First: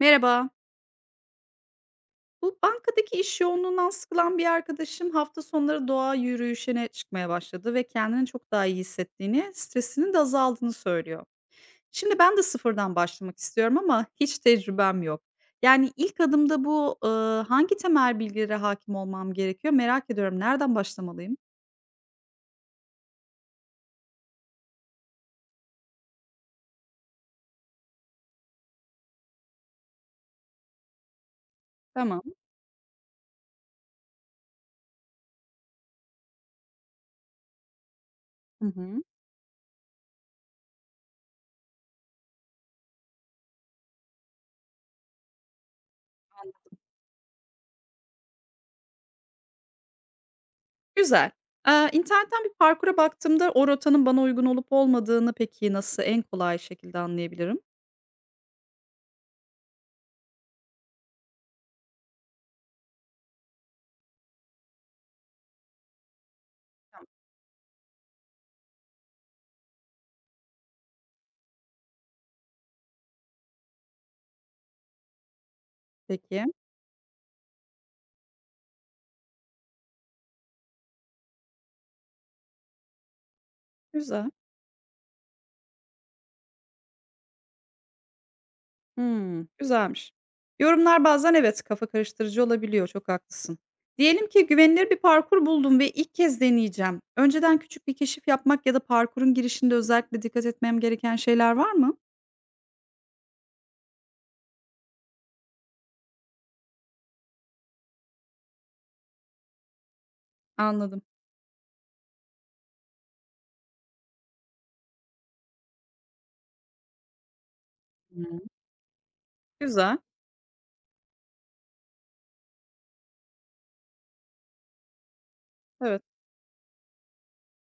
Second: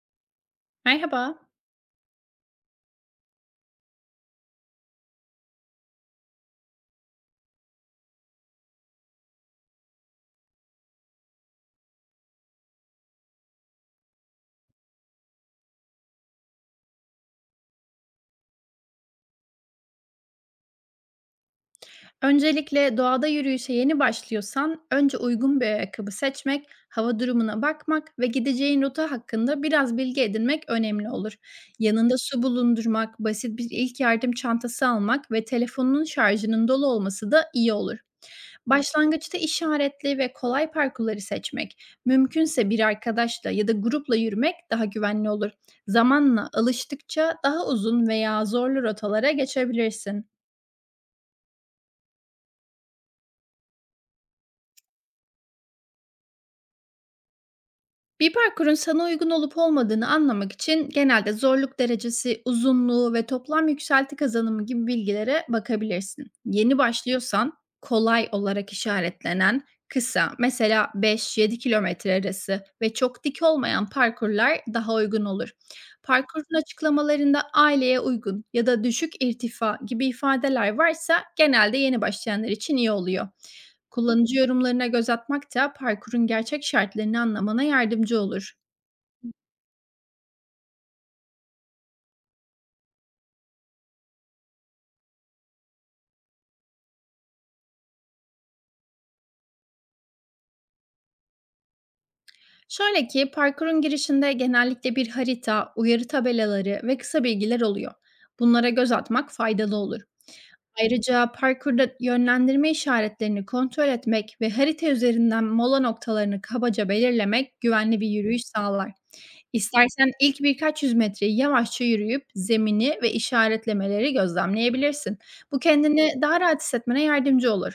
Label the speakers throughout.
Speaker 1: Merhaba.
Speaker 2: Merhaba.
Speaker 1: Bu bankadaki iş yoğunluğundan sıkılan bir arkadaşım hafta sonları doğa yürüyüşüne çıkmaya başladı ve kendini çok daha iyi hissettiğini, stresinin de azaldığını söylüyor. Şimdi ben de sıfırdan başlamak istiyorum ama hiç tecrübem yok. Yani ilk adımda hangi temel bilgilere hakim olmam gerekiyor merak ediyorum. Nereden başlamalıyım?
Speaker 2: Öncelikle doğada yürüyüşe yeni başlıyorsan önce uygun bir ayakkabı seçmek, hava durumuna bakmak ve gideceğin rota hakkında biraz bilgi edinmek önemli olur. Yanında
Speaker 1: Tamam.
Speaker 2: su bulundurmak, basit bir ilk yardım çantası almak ve telefonunun şarjının dolu olması da iyi olur.
Speaker 1: Hı hı.
Speaker 2: Başlangıçta işaretli ve kolay parkurları seçmek, mümkünse bir arkadaşla ya da grupla yürümek daha güvenli olur. Zamanla alıştıkça daha uzun veya zorlu rotalara geçebilirsin.
Speaker 1: Güzel. İnternetten bir parkura baktığımda o rotanın bana uygun olup olmadığını peki nasıl en kolay şekilde anlayabilirim?
Speaker 2: Bir parkurun sana uygun olup olmadığını anlamak için genelde zorluk derecesi, uzunluğu ve toplam yükselti kazanımı gibi bilgilere bakabilirsin. Yeni
Speaker 1: Tamam.
Speaker 2: başlıyorsan kolay olarak işaretlenen, kısa, mesela 5-7 kilometre arası ve çok dik olmayan parkurlar daha uygun olur.
Speaker 1: Peki.
Speaker 2: Parkurun açıklamalarında aileye uygun ya da düşük irtifa gibi ifadeler varsa genelde yeni başlayanlar için iyi oluyor.
Speaker 1: Güzel.
Speaker 2: Kullanıcı yorumlarına göz atmak da parkurun gerçek şartlarını anlamana yardımcı olur.
Speaker 1: Hımm, güzelmiş. Yorumlar bazen, evet, kafa karıştırıcı olabiliyor, çok haklısın. Diyelim ki güvenilir bir parkur buldum ve ilk kez deneyeceğim. Önceden küçük bir keşif yapmak ya da parkurun girişinde özellikle dikkat etmem gereken şeyler var mı?
Speaker 2: Şöyle ki, parkurun girişinde genellikle bir harita, uyarı tabelaları ve kısa bilgiler oluyor. Bunlara göz atmak faydalı olur.
Speaker 1: Anladım.
Speaker 2: Ayrıca parkurda yönlendirme işaretlerini kontrol etmek ve harita üzerinden mola noktalarını kabaca belirlemek güvenli bir
Speaker 1: Hıı.
Speaker 2: yürüyüş sağlar.
Speaker 1: Güzel.
Speaker 2: İstersen ilk birkaç yüz metreyi yavaşça yürüyüp zemini ve işaretlemeleri gözlemleyebilirsin. Bu,
Speaker 1: Evet,
Speaker 2: kendini daha rahat hissetmene yardımcı olur.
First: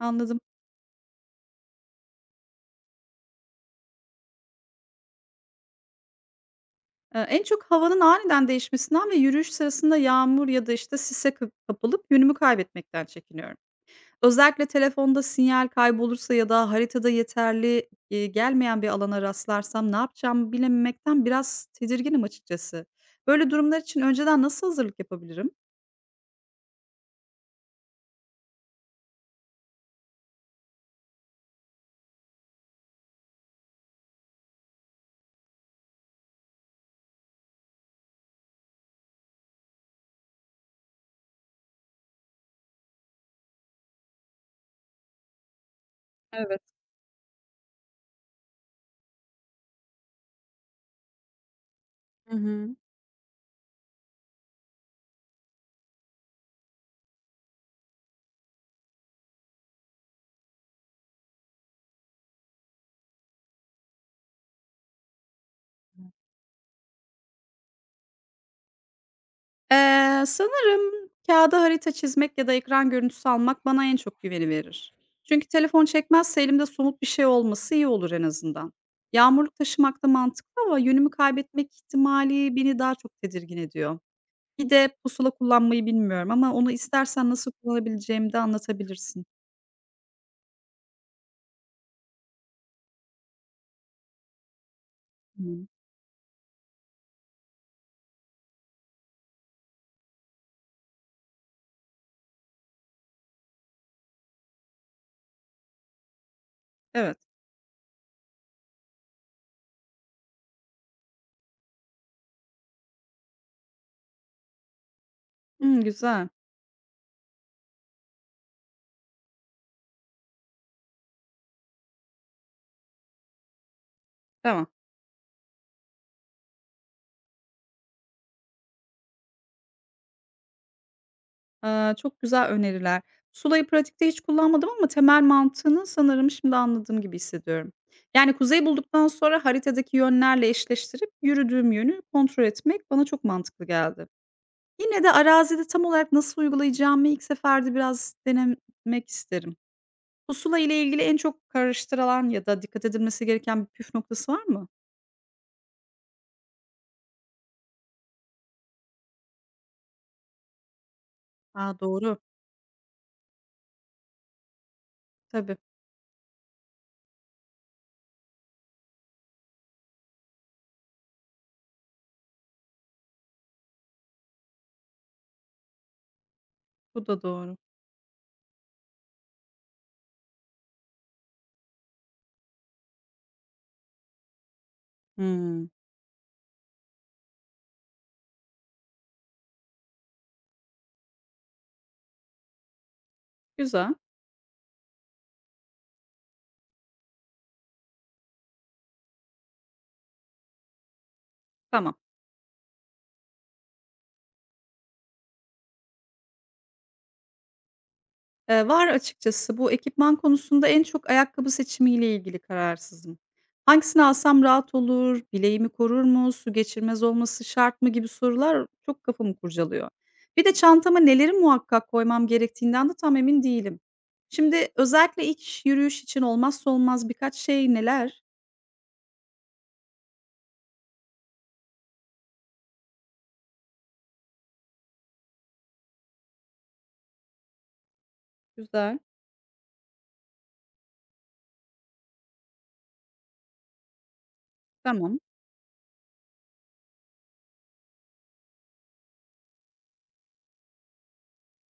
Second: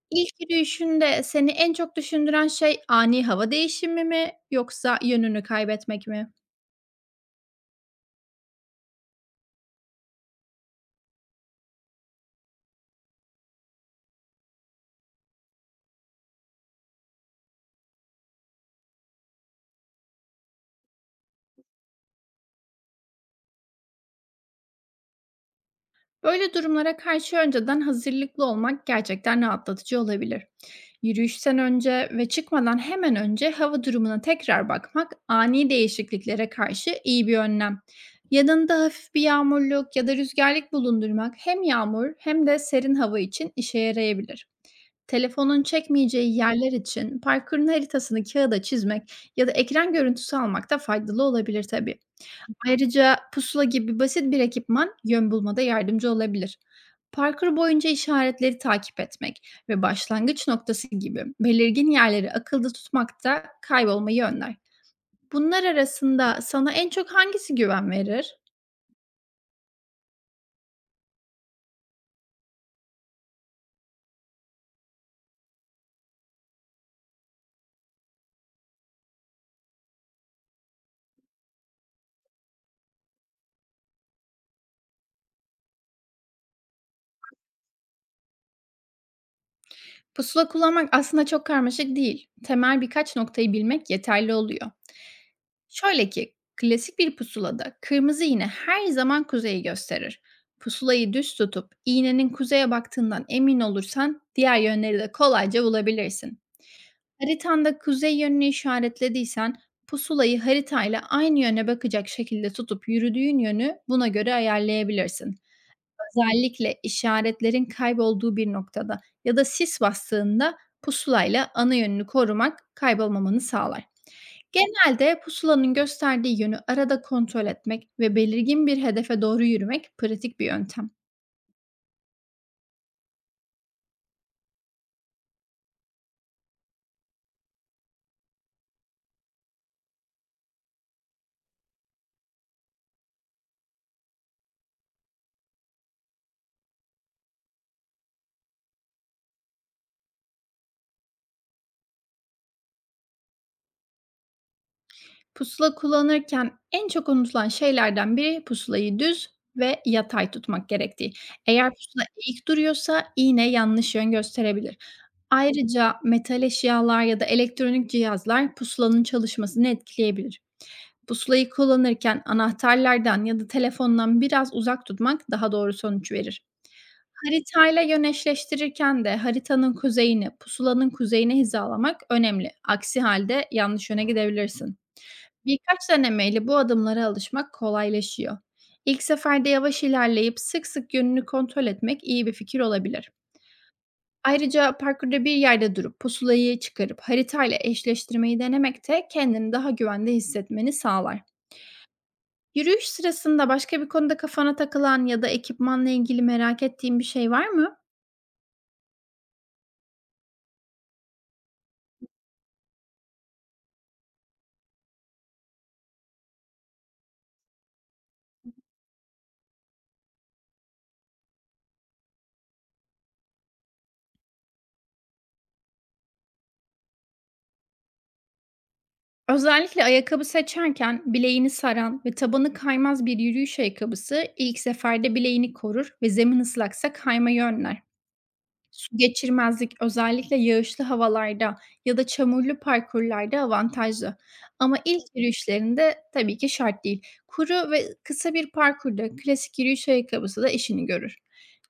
Speaker 1: anladım.
Speaker 2: İlk yürüyüşünde seni en çok düşündüren şey ani hava değişimi mi yoksa yönünü kaybetmek mi?
Speaker 1: En çok havanın aniden değişmesinden ve yürüyüş sırasında yağmur ya da, işte, sise kı kapılıp yönümü kaybetmekten çekiniyorum. Özellikle telefonda sinyal kaybolursa ya da haritada yeterli gelmeyen bir alana rastlarsam ne yapacağımı bilememekten biraz tedirginim açıkçası. Böyle durumlar için önceden nasıl hazırlık yapabilirim?
Speaker 2: Böyle durumlara karşı önceden hazırlıklı olmak gerçekten rahatlatıcı olabilir. Yürüyüşten önce ve çıkmadan hemen önce hava durumuna tekrar bakmak, ani değişikliklere karşı iyi bir önlem. Yanında hafif bir yağmurluk ya da rüzgarlık bulundurmak hem yağmur hem de serin hava için işe yarayabilir. Telefonun çekmeyeceği
Speaker 1: Evet.
Speaker 2: yerler için parkurun haritasını kağıda çizmek ya da ekran görüntüsü almak da faydalı olabilir tabii.
Speaker 1: Hı hı.
Speaker 2: Ayrıca pusula gibi basit bir ekipman yön bulmada yardımcı olabilir. Parkur boyunca işaretleri takip etmek ve başlangıç noktası gibi belirgin yerleri akılda tutmak da kaybolmayı önler. Bunlar arasında sana en çok hangisi güven verir?
Speaker 1: Sanırım kağıda harita çizmek ya da ekran görüntüsü almak bana en çok güveni verir. Çünkü telefon çekmezse elimde somut bir şey olması iyi olur en azından. Yağmurluk taşımak da mantıklı ama yönümü kaybetmek ihtimali beni daha çok tedirgin ediyor. Bir de pusula kullanmayı bilmiyorum ama onu istersen nasıl kullanabileceğimi de anlatabilirsin.
Speaker 2: Pusula kullanmak aslında çok karmaşık değil. Temel birkaç noktayı bilmek yeterli oluyor.
Speaker 1: Hımm.
Speaker 2: Şöyle ki, klasik bir pusulada kırmızı iğne her zaman kuzeyi gösterir. Pusulayı düz tutup iğnenin kuzeye baktığından emin olursan diğer yönleri de kolayca bulabilirsin.
Speaker 1: Evet.
Speaker 2: Haritanda kuzey yönünü işaretlediysen, pusulayı haritayla aynı yöne bakacak şekilde tutup yürüdüğün yönü buna göre ayarlayabilirsin.
Speaker 1: Hımm, güzel.
Speaker 2: Özellikle işaretlerin kaybolduğu bir noktada ya da sis bastığında pusulayla ana yönünü korumak kaybolmamanı sağlar.
Speaker 1: Tamam.
Speaker 2: Genelde pusulanın gösterdiği yönü arada kontrol etmek ve belirgin bir hedefe doğru yürümek pratik bir yöntem.
Speaker 1: Aaa, çok güzel öneriler. Pusulayı pratikte hiç kullanmadım ama temel mantığını sanırım şimdi anladığım gibi hissediyorum. Yani kuzey bulduktan sonra haritadaki yönlerle eşleştirip yürüdüğüm yönü kontrol etmek bana çok mantıklı geldi. Yine de arazide tam olarak nasıl uygulayacağımı ilk seferde biraz denemek isterim. Pusula ile ilgili en çok karıştırılan ya da dikkat edilmesi gereken bir püf noktası var mı?
Speaker 2: Pusula kullanırken en çok unutulan şeylerden biri, pusulayı düz ve yatay tutmak gerektiği. Eğer
Speaker 1: A,
Speaker 2: pusula
Speaker 1: doğru.
Speaker 2: eğik duruyorsa iğne yanlış yön gösterebilir.
Speaker 1: Tabii,
Speaker 2: Ayrıca metal eşyalar ya da elektronik cihazlar pusulanın çalışmasını etkileyebilir. Pusulayı kullanırken anahtarlardan ya da telefondan biraz uzak tutmak daha doğru sonuç verir.
Speaker 1: bu da doğru.
Speaker 2: Haritayla yöneşleştirirken de haritanın kuzeyini pusulanın kuzeyine hizalamak önemli. Aksi halde yanlış yöne gidebilirsin.
Speaker 1: Hımm.
Speaker 2: Birkaç denemeyle bu adımlara alışmak kolaylaşıyor. İlk seferde yavaş ilerleyip sık sık yönünü kontrol etmek iyi bir fikir olabilir.
Speaker 1: Güzel,
Speaker 2: Ayrıca parkurda bir yerde durup pusulayı çıkarıp haritayla eşleştirmeyi denemek de kendini daha güvende hissetmeni sağlar.
Speaker 1: tamam.
Speaker 2: Yürüyüş sırasında başka bir konuda kafana takılan ya da ekipmanla ilgili merak ettiğin bir şey var mı?
Speaker 1: Var açıkçası. Bu ekipman konusunda en çok ayakkabı seçimiyle ilgili kararsızım. Hangisini alsam rahat olur, bileğimi korur mu, su geçirmez olması şart mı gibi sorular çok kafamı kurcalıyor. Bir de çantama neleri muhakkak koymam gerektiğinden de tam emin değilim. Şimdi özellikle ilk iş yürüyüş için olmazsa olmaz birkaç şey neler?
Speaker 2: Özellikle ayakkabı seçerken bileğini saran ve tabanı kaymaz bir yürüyüş ayakkabısı ilk seferde bileğini korur ve zemin ıslaksa kayma önler. Su
Speaker 1: Güzel,
Speaker 2: geçirmezlik özellikle yağışlı havalarda ya da çamurlu parkurlarda avantajlı. Ama ilk
Speaker 1: tamam.
Speaker 2: yürüyüşlerinde tabii ki şart değil. Kuru ve kısa bir parkurda klasik yürüyüş ayakkabısı da işini görür.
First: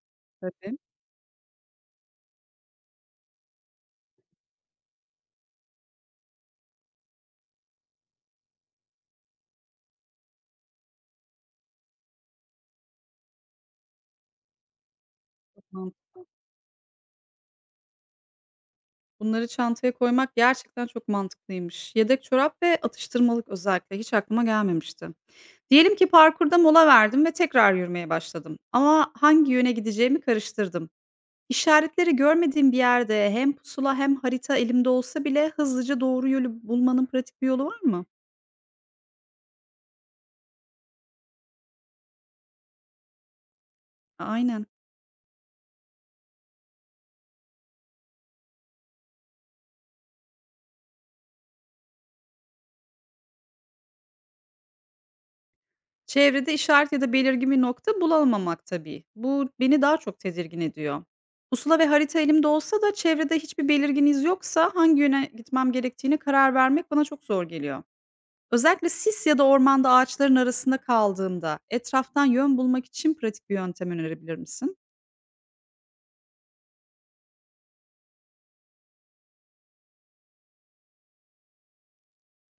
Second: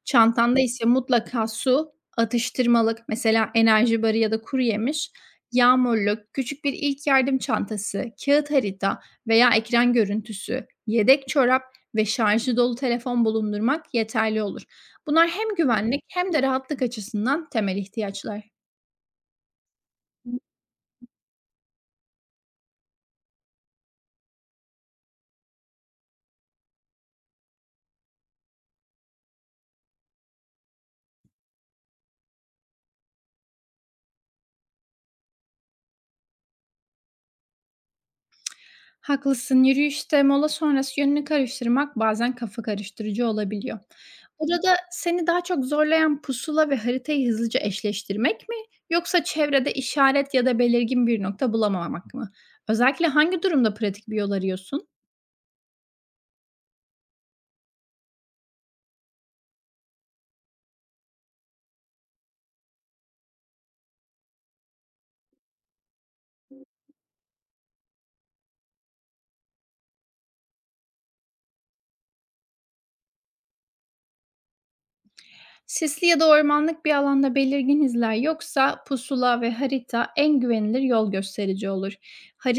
Speaker 2: Çantanda
Speaker 1: Tabii.
Speaker 2: ise mutlaka su, atıştırmalık, mesela enerji barı ya da kuru yemiş, yağmurluk, küçük bir ilk yardım çantası, kağıt harita veya ekran görüntüsü, yedek çorap ve şarjı dolu telefon bulundurmak yeterli olur. Bunlar hem güvenlik hem de rahatlık açısından temel ihtiyaçlar.
Speaker 1: Bunları çantaya koymak gerçekten çok mantıklıymış. Yedek çorap ve atıştırmalık özellikle hiç aklıma gelmemişti. Diyelim ki parkurda mola verdim ve tekrar yürümeye başladım. Ama hangi yöne gideceğimi karıştırdım. İşaretleri görmediğim bir yerde hem pusula hem harita elimde olsa bile hızlıca doğru yolu bulmanın pratik bir yolu var mı?
Speaker 2: Haklısın. Yürüyüşte mola sonrası yönünü karıştırmak bazen kafa karıştırıcı olabiliyor.
Speaker 1: Aynen.
Speaker 2: Burada seni daha çok zorlayan pusula ve haritayı hızlıca eşleştirmek mi, yoksa çevrede işaret ya da belirgin bir nokta bulamamak mı? Özellikle hangi durumda pratik bir yol arıyorsun?
Speaker 1: Çevrede işaret ya da belirgin bir nokta bulamamak tabii. Bu beni daha çok tedirgin ediyor. Pusula ve harita elimde olsa da çevrede hiçbir belirgin iz yoksa hangi yöne gitmem gerektiğine karar vermek bana çok zor geliyor. Özellikle sis ya da ormanda ağaçların arasında kaldığımda etraftan yön bulmak için pratik bir yöntem önerebilir misin?
Speaker 2: Sisli ya da ormanlık bir alanda belirgin izler yoksa pusula ve harita en güvenilir yol gösterici olur.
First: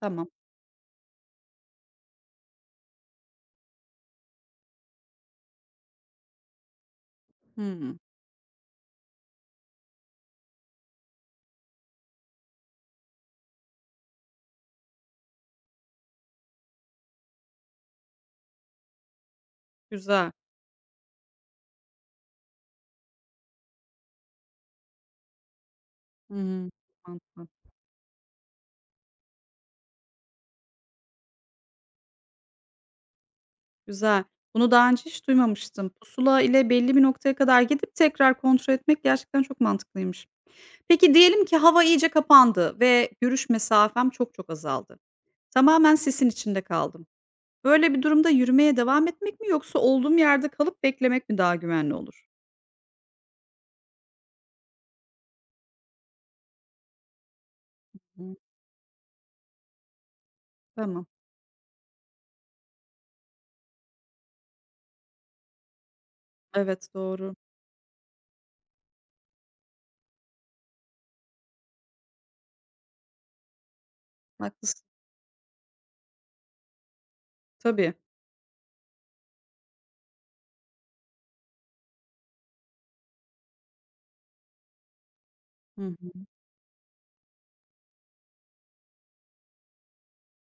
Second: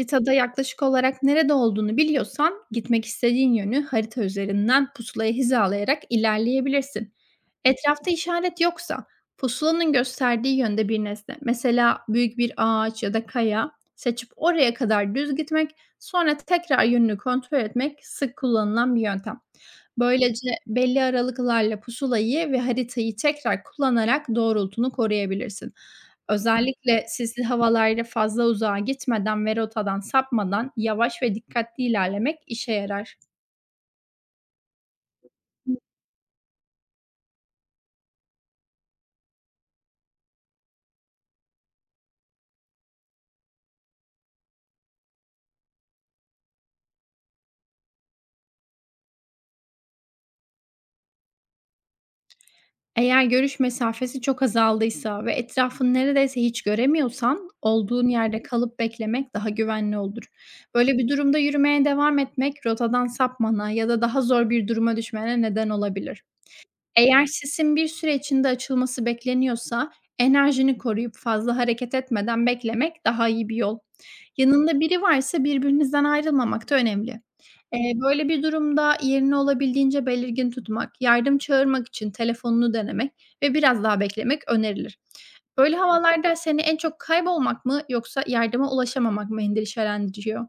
Speaker 1: Tamam.
Speaker 2: yaklaşık olarak nerede olduğunu biliyorsan gitmek istediğin yönü harita üzerinden pusulaya hizalayarak ilerleyebilirsin.
Speaker 1: Hmm,
Speaker 2: Etrafta işaret yoksa pusulanın gösterdiği yönde bir nesne, mesela büyük bir ağaç ya da kaya seçip oraya kadar düz gitmek, sonra tekrar yönünü kontrol etmek sık kullanılan bir yöntem.
Speaker 1: güzel.
Speaker 2: Böylece belli aralıklarla pusulayı ve haritayı tekrar kullanarak doğrultunu koruyabilirsin.
Speaker 1: Hmm.
Speaker 2: Özellikle sisli
Speaker 1: Mantıklı.
Speaker 2: havalarda fazla uzağa gitmeden ve rotadan sapmadan yavaş ve dikkatli ilerlemek işe yarar.
Speaker 1: Güzel. Bunu daha önce hiç duymamıştım. Pusula ile belli bir noktaya kadar gidip tekrar kontrol etmek gerçekten çok mantıklıymış. Peki diyelim ki hava iyice kapandı ve görüş mesafem çok azaldı. Tamamen sesin içinde kaldım. Böyle bir durumda yürümeye devam etmek mi yoksa olduğum yerde kalıp beklemek mi daha güvenli olur?
Speaker 2: Eğer görüş mesafesi çok azaldıysa ve etrafını neredeyse hiç göremiyorsan olduğun
Speaker 1: Hı,
Speaker 2: yerde kalıp beklemek daha güvenli olur. Böyle
Speaker 1: tamam.
Speaker 2: bir durumda yürümeye devam etmek rotadan sapmana ya da daha zor bir duruma düşmene neden olabilir.
Speaker 1: Evet,
Speaker 2: Eğer
Speaker 1: doğru.
Speaker 2: sisin bir süre içinde açılması bekleniyorsa, enerjini koruyup fazla hareket etmeden beklemek daha iyi bir yol. Yanında
Speaker 1: Haklısın.
Speaker 2: biri varsa birbirinizden ayrılmamak da önemli.
Speaker 1: Tabii.
Speaker 2: Böyle bir durumda yerini olabildiğince belirgin tutmak, yardım çağırmak için telefonunu denemek ve biraz daha beklemek önerilir. Böyle
Speaker 1: Hı.
Speaker 2: havalarda seni en çok kaybolmak mı yoksa yardıma ulaşamamak mı endişelendiriyor?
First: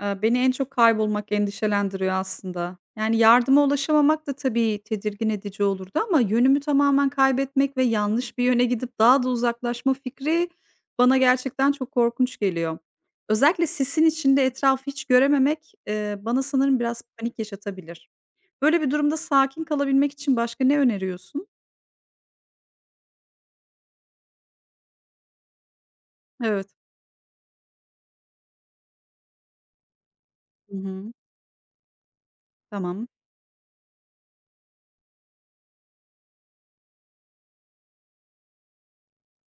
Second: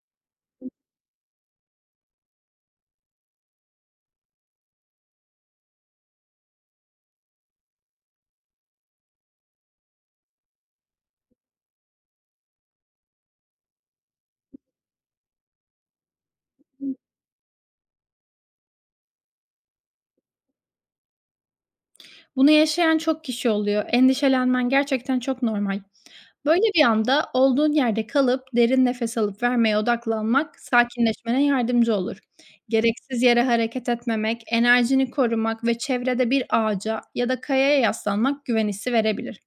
Speaker 1: Beni en çok kaybolmak endişelendiriyor aslında. Yani yardıma ulaşamamak da tabii tedirgin edici olurdu ama yönümü tamamen kaybetmek ve yanlış bir yöne gidip daha da uzaklaşma fikri bana gerçekten çok korkunç geliyor. Özellikle sisin içinde etrafı hiç görememek, bana sanırım biraz panik yaşatabilir. Böyle bir durumda sakin kalabilmek için başka ne öneriyorsun?
Speaker 2: Bunu yaşayan çok kişi oluyor. Endişelenmen gerçekten çok normal. Böyle
Speaker 1: Evet.
Speaker 2: bir anda olduğun yerde kalıp derin nefes alıp vermeye odaklanmak
Speaker 1: Hı hı.
Speaker 2: sakinleşmene yardımcı olur.
Speaker 1: Tamam.
Speaker 2: Gereksiz yere hareket etmemek, enerjini korumak ve çevrede bir ağaca ya da kayaya yaslanmak güven hissi verebilir.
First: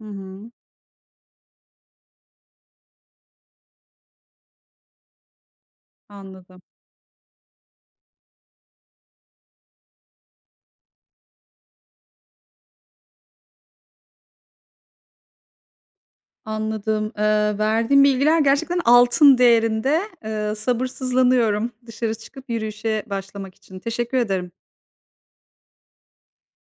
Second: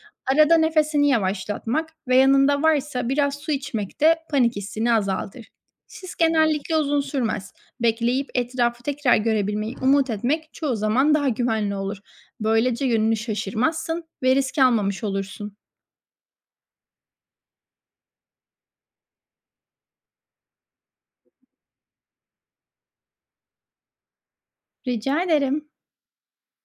Speaker 1: Hı hı.
Speaker 2: Arada nefesini yavaşlatmak ve yanında varsa biraz su içmek de panik hissini azaltır. Sis
Speaker 1: Anladım.
Speaker 2: genellikle uzun sürmez. Bekleyip etrafı tekrar görebilmeyi umut etmek çoğu zaman daha güvenli olur. Böylece yönünü şaşırmazsın ve risk almamış olursun.
Speaker 1: Anladım. Verdiğin bilgiler gerçekten altın değerinde. Sabırsızlanıyorum dışarı çıkıp yürüyüşe başlamak için. Teşekkür ederim.
Speaker 2: Rica ederim.